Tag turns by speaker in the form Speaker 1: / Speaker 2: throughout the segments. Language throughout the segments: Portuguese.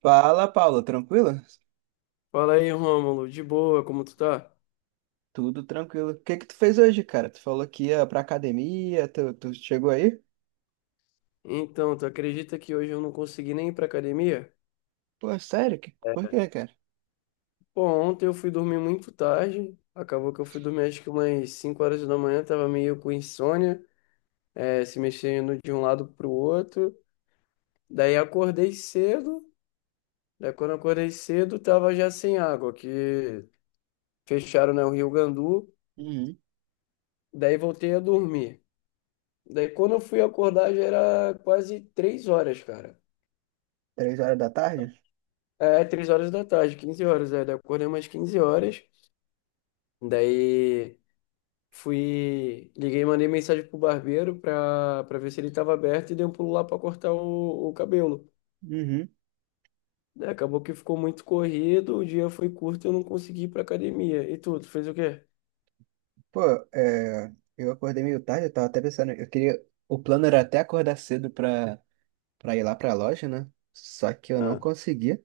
Speaker 1: Fala, Paulo, tranquilo?
Speaker 2: Fala aí, Rômulo, de boa, como tu tá?
Speaker 1: Tudo tranquilo. O que que tu fez hoje, cara? Tu falou que ia pra academia, tu chegou aí?
Speaker 2: Então, tu acredita que hoje eu não consegui nem ir pra academia?
Speaker 1: Pô, sério? Por quê,
Speaker 2: É.
Speaker 1: cara?
Speaker 2: Pô, ontem eu fui dormir muito tarde, acabou que eu fui dormir acho que umas 5 horas da manhã, tava meio com insônia, se mexendo de um lado pro outro. Daí acordei cedo, daí quando eu acordei cedo tava já sem água, que fecharam, né, o Rio Gandu,
Speaker 1: Uhum.
Speaker 2: daí voltei a dormir. Daí quando eu fui acordar já era quase 3 horas, cara.
Speaker 1: 3 horas da tarde?
Speaker 2: É, três horas da tarde, 15 horas, é. Daí eu acordei umas 15 horas. Daí fui, liguei, mandei mensagem pro barbeiro pra ver se ele tava aberto e dei um pulo lá pra cortar o cabelo.
Speaker 1: Uhum.
Speaker 2: Né, acabou que ficou muito corrido, o dia foi curto e eu não consegui ir pra academia. E tu fez o quê?
Speaker 1: Pô, é, eu acordei meio tarde, eu tava até pensando, eu queria, o plano era até acordar cedo pra ir lá pra loja, né? Só que eu não
Speaker 2: Ah,
Speaker 1: consegui.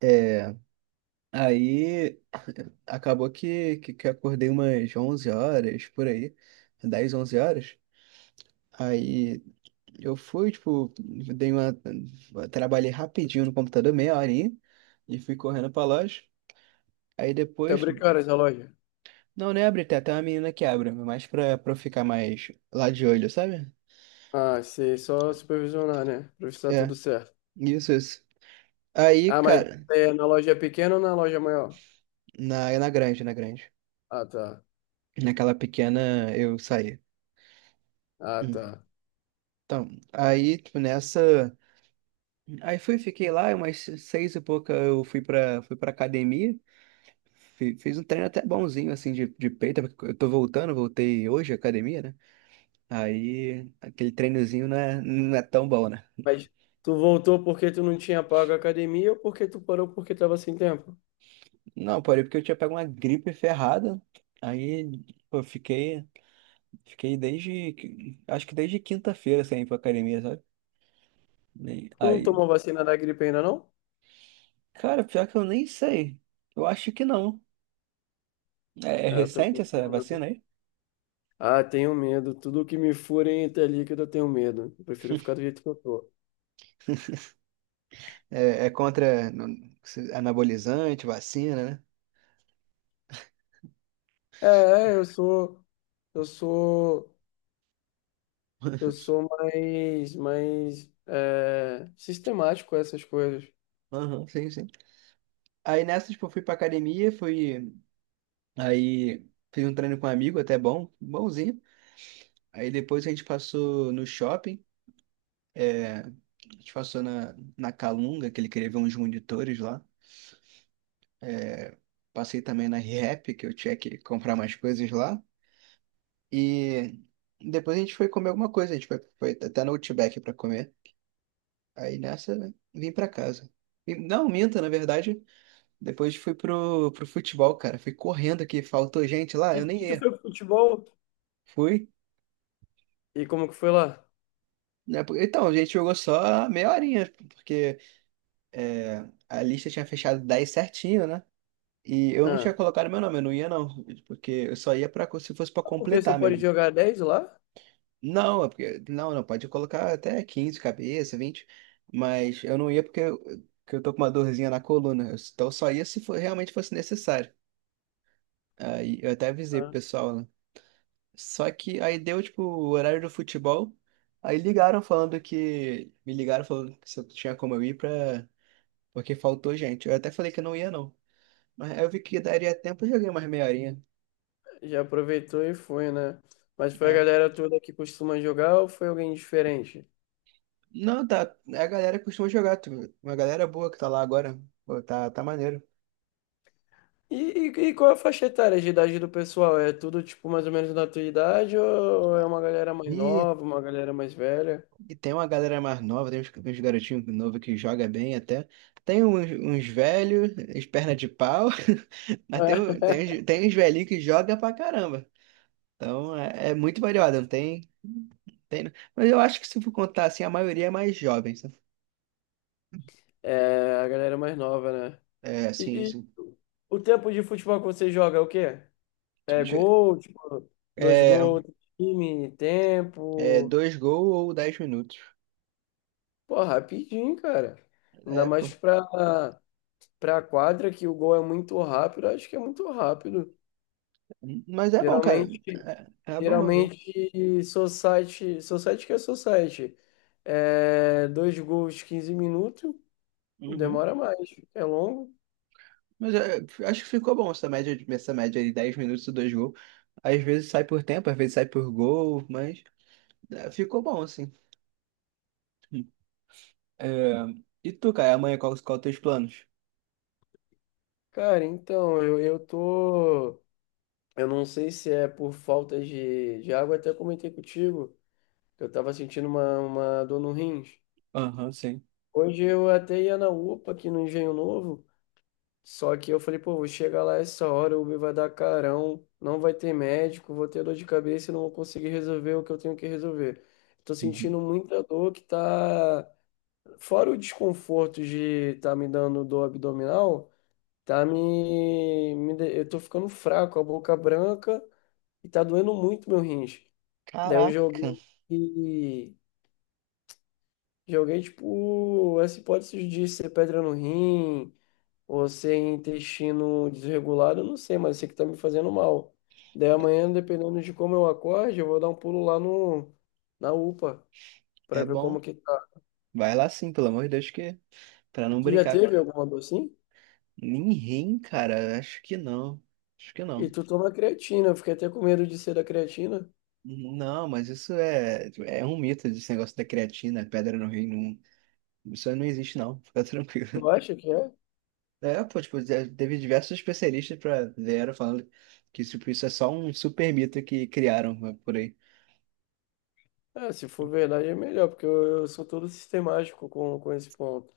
Speaker 1: É, aí acabou que eu acordei umas 11 horas, por aí. 10, 11 horas. Aí eu fui, tipo, dei uma. Trabalhei rapidinho no computador, meia horinha, e fui correndo pra loja. Aí
Speaker 2: até
Speaker 1: depois.
Speaker 2: abrir que horas a loja?
Speaker 1: Não, não é abrir, tem até uma menina que abre, mas pra eu ficar mais lá de olho, sabe?
Speaker 2: Ah, sei, só supervisionar, né? Pra ver se tá
Speaker 1: É,
Speaker 2: tudo certo.
Speaker 1: isso, isso. Aí,
Speaker 2: Ah, mas
Speaker 1: cara,
Speaker 2: é na loja pequena ou na loja maior?
Speaker 1: na grande, na grande.
Speaker 2: Ah, tá.
Speaker 1: Naquela pequena eu saí.
Speaker 2: Ah,
Speaker 1: Hum.
Speaker 2: tá.
Speaker 1: Então, aí, tipo, nessa. Aí fui, fiquei lá, umas seis e pouca eu fui pra academia. Fiz um treino até bonzinho, assim, de peito, porque eu tô voltando, voltei hoje à academia, né? Aí, aquele treinozinho não é tão bom, né?
Speaker 2: Mas tu voltou porque tu não tinha pago a academia ou porque tu parou porque tava sem tempo?
Speaker 1: Não, porém, porque eu tinha pego uma gripe ferrada, aí eu fiquei, acho que desde quinta-feira sem ir pra academia, sabe?
Speaker 2: Tu não
Speaker 1: Aí,
Speaker 2: tomou vacina da gripe ainda, não?
Speaker 1: cara, pior que eu nem sei, eu acho que não. É, é
Speaker 2: É, eu também não
Speaker 1: recente essa
Speaker 2: tomo,
Speaker 1: vacina
Speaker 2: não.
Speaker 1: aí?
Speaker 2: Ah, tenho medo. Tudo que me furem até líquido, eu tenho medo. Eu prefiro ficar do jeito que eu tô.
Speaker 1: É contra anabolizante, vacina, né?
Speaker 2: Eu sou, eu sou, eu sou mais sistemático com essas coisas.
Speaker 1: Aham, sim, sim. Aí nessa, tipo, eu fui pra academia, fui. Aí fiz um treino com um amigo, até bom, bonzinho. Aí depois a gente passou no shopping, a gente passou na Calunga, que ele queria ver uns monitores lá. Passei também na Rehap, que eu tinha que comprar mais coisas lá. E depois a gente foi comer alguma coisa, a gente foi, até no Outback pra comer. Aí nessa, né, vim pra casa. Não, minta, na verdade. Depois fui pro futebol, cara. Fui correndo aqui, faltou gente lá, eu nem
Speaker 2: E tu
Speaker 1: ia.
Speaker 2: foi pro futebol?
Speaker 1: Fui,
Speaker 2: E como que foi lá?
Speaker 1: né? Então, a gente jogou só meia horinha, porque a lista tinha fechado 10 certinho, né? E eu não
Speaker 2: Ah,
Speaker 1: tinha colocado meu nome, eu não ia não, porque eu só ia se fosse pra
Speaker 2: porque só
Speaker 1: completar
Speaker 2: pode
Speaker 1: mesmo.
Speaker 2: jogar 10 lá?
Speaker 1: Não, é porque, não, não, pode colocar até 15 cabeça, 20, mas eu não ia porque eu tô com uma dorzinha na coluna, então eu só ia se for, realmente fosse necessário. Aí eu até avisei pro
Speaker 2: Ah.
Speaker 1: pessoal, né? Só que aí deu, tipo, o horário do futebol, aí ligaram me ligaram falando que se eu tinha como eu ir pra. Porque faltou gente. Eu até falei que não ia, não. Mas aí eu vi que daria tempo, eu joguei mais meia horinha.
Speaker 2: Já aproveitou e foi, né? Mas foi a
Speaker 1: É.
Speaker 2: galera toda que costuma jogar ou foi alguém diferente?
Speaker 1: Não, tá. É a galera costuma jogar. Uma galera boa que tá lá agora. Pô, tá maneiro.
Speaker 2: E, e qual é a faixa etária de idade do pessoal? É tudo, tipo, mais ou menos da tua idade ou é uma galera mais
Speaker 1: E,
Speaker 2: nova, uma galera mais velha?
Speaker 1: e tem uma galera mais nova, tem uns garotinhos novos que joga bem até. Tem uns velhos, uns perna de pau. Mas tem, um- tem, uns- tem uns velhinhos que joga pra caramba. Então é muito variado, não tem, tem. Mas eu acho que se for contar assim, a maioria é mais jovem, sabe?
Speaker 2: É, a galera mais nova, né?
Speaker 1: É, assim,
Speaker 2: E
Speaker 1: assim,
Speaker 2: o tempo de futebol que você joga é o quê? É
Speaker 1: tu-
Speaker 2: gol, tipo, dois
Speaker 1: é.
Speaker 2: gols, time,
Speaker 1: É,
Speaker 2: tempo.
Speaker 1: dois gols ou 10 minutos.
Speaker 2: Pô, rapidinho, cara. Ainda
Speaker 1: É,
Speaker 2: mais
Speaker 1: pô.
Speaker 2: pra, para a quadra, que o gol é muito rápido, acho que é muito rápido.
Speaker 1: Mas é bom, cara.
Speaker 2: Geralmente,
Speaker 1: É bom, é bom.
Speaker 2: geralmente society, society que é society. É, dois gols, 15 minutos e
Speaker 1: Uhum.
Speaker 2: demora mais. É longo.
Speaker 1: Mas acho que ficou bom essa média, essa média de 10 minutos e dois gols. Às vezes sai por tempo, às vezes sai por gol, mas ficou bom, assim. É, e tu, cara, amanhã qual os teus planos?
Speaker 2: Cara, então, eu tô. Eu não sei se é por falta de água, até comentei contigo que eu tava sentindo uma dor no rins.
Speaker 1: Aham, sim.
Speaker 2: Hoje eu até ia na UPA aqui no Engenho Novo. Só que eu falei, pô, vou chegar lá essa hora, o Uber vai dar carão, não vai ter médico, vou ter dor de cabeça e não vou conseguir resolver o que eu tenho que resolver. Tô
Speaker 1: Uhum.
Speaker 2: sentindo muita dor que tá. Fora o desconforto de tá me dando dor abdominal, eu tô ficando fraco, a boca branca e tá doendo muito meu rins. Daí eu
Speaker 1: Caraca,
Speaker 2: joguei. Joguei, tipo, essa hipótese de ser pedra no rim ou sem intestino desregulado, eu não sei, mas eu sei que tá me fazendo mal. Daí
Speaker 1: é
Speaker 2: amanhã, dependendo de como eu acorde, eu vou dar um pulo lá no, na UPA pra
Speaker 1: é
Speaker 2: ver como
Speaker 1: bom.
Speaker 2: que tá.
Speaker 1: Vai lá sim, pelo amor de Deus, que pra não
Speaker 2: Tu já
Speaker 1: brincar.
Speaker 2: teve alguma dor assim?
Speaker 1: Ninguém, cara, acho que não. Acho que
Speaker 2: E
Speaker 1: não.
Speaker 2: tu toma creatina, eu fiquei até com medo de ser da creatina.
Speaker 1: Não, mas isso é um mito, desse negócio da creatina, pedra no rim, não, isso aí não existe não, fica tranquilo.
Speaker 2: Tu acha que é?
Speaker 1: É, pô, tipo, já teve diversos especialistas pra vieram falando que tipo, isso é só um super mito que criaram né, por aí.
Speaker 2: É, se for verdade é melhor, porque eu sou todo sistemático com esse ponto.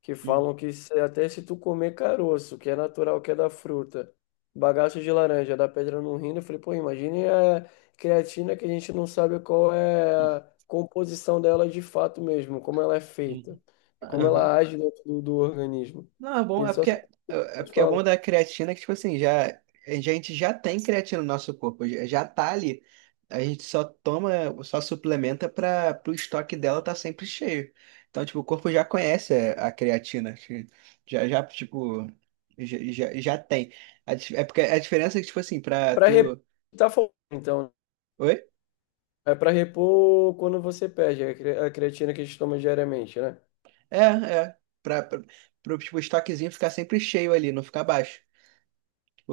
Speaker 2: Que
Speaker 1: Uhum.
Speaker 2: falam que se- até se tu comer caroço, que é natural, que é da fruta, bagaço de laranja, dá pedra no rim, eu falei, pô, imagine a creatina que a gente não sabe qual é a composição dela de fato mesmo, como ela é
Speaker 1: Uhum.
Speaker 2: feita, e como ela age dentro do organismo.
Speaker 1: Não, é
Speaker 2: A
Speaker 1: bom, é
Speaker 2: gente só
Speaker 1: porque é,
Speaker 2: sabe o que eles
Speaker 1: bom
Speaker 2: falam.
Speaker 1: da creatina que, tipo assim, já, a gente já tem creatina no nosso corpo, já tá ali. A gente só toma, só suplementa para o estoque dela tá sempre cheio. Então, tipo, o corpo já conhece a creatina, que já, já, tipo, já, já, já tem. É porque a diferença é que, tipo assim,
Speaker 2: É
Speaker 1: pra
Speaker 2: para repor,
Speaker 1: tu.
Speaker 2: tá faltando, então, né?
Speaker 1: Oi?
Speaker 2: É para repor quando você perde a cre- a creatina que a gente toma diariamente, né?
Speaker 1: É, é. Pro, tipo, estoquezinho ficar sempre cheio ali, não ficar baixo.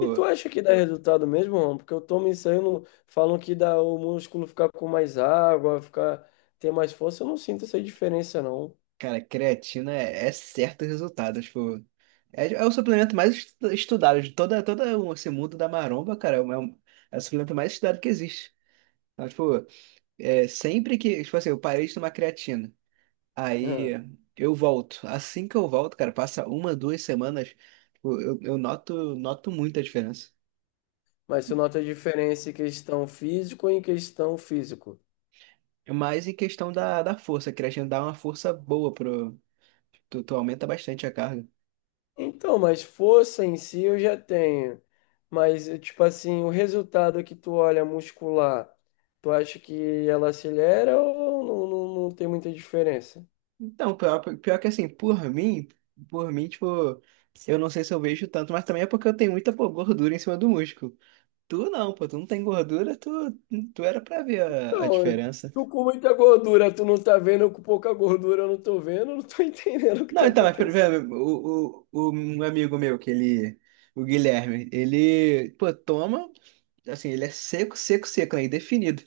Speaker 2: E tu acha que dá resultado mesmo, Ron? Porque eu tomo isso aí, eu não falam que dá o músculo ficar com mais água, ficar ter mais força, eu não sinto essa diferença não.
Speaker 1: Cara, creatina é certo o resultado. Tipo, é o suplemento mais estudado de toda, todo esse mundo da maromba, cara. É o suplemento mais estudado que existe. Então, tipo, sempre que, tipo assim, eu parei de tomar creatina, aí
Speaker 2: Hã.
Speaker 1: eu volto. Assim que eu volto, cara, passa uma, 2 semanas, tipo, eu noto, noto muita diferença.
Speaker 2: Mas tu nota a diferença em questão físico e em questão físico.
Speaker 1: Mas em questão da força, a creatina dá uma força boa pro. Tu aumenta bastante a carga.
Speaker 2: Então, mas força em si eu já tenho. Mas, tipo assim, o resultado que tu olha muscular, tu acha que ela acelera ou não, não tem muita diferença?
Speaker 1: Então, pior, pior que assim, por mim, tipo, eu não sei se eu vejo tanto, mas também é porque eu tenho muita, pô, gordura em cima do músculo. Tu não, pô, tu não tem gordura, tu era pra ver a,
Speaker 2: Não,
Speaker 1: diferença.
Speaker 2: tu com muita gordura, tu não tá vendo, eu com pouca gordura, eu não tô vendo, eu não tô entendendo o que
Speaker 1: Não,
Speaker 2: tá
Speaker 1: então, mas por
Speaker 2: acontecendo.
Speaker 1: exemplo, o um amigo meu, que ele, o Guilherme, ele, pô, toma, assim, ele é seco, seco, seco, né, indefinido.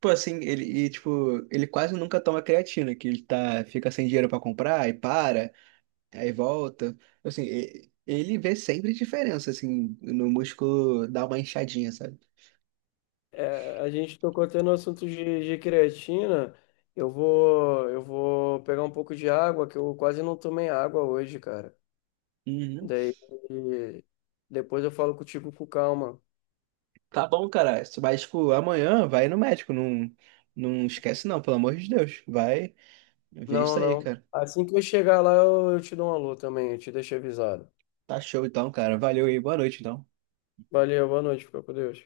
Speaker 1: Pô, assim, ele, e, tipo, ele quase nunca toma creatina, que ele tá, fica sem dinheiro pra comprar e para. Aí volta. Assim, ele vê sempre diferença, assim, no músculo dá uma inchadinha, sabe?
Speaker 2: É, a gente tocou até no assunto de creatina. Eu vou pegar um pouco de água, que eu quase não tomei água hoje, cara.
Speaker 1: Uhum.
Speaker 2: Daí depois eu falo contigo com calma.
Speaker 1: Tá bom, cara. Mas, tipo, amanhã vai no médico. Não, não esquece, não, pelo amor de Deus. Vai ver
Speaker 2: Não,
Speaker 1: isso aí,
Speaker 2: não.
Speaker 1: cara.
Speaker 2: Assim que eu chegar lá, eu te dou um alô também, eu te deixo avisado.
Speaker 1: Tá show então, cara. Valeu aí. Boa noite, então.
Speaker 2: Valeu, boa noite, fica com Deus.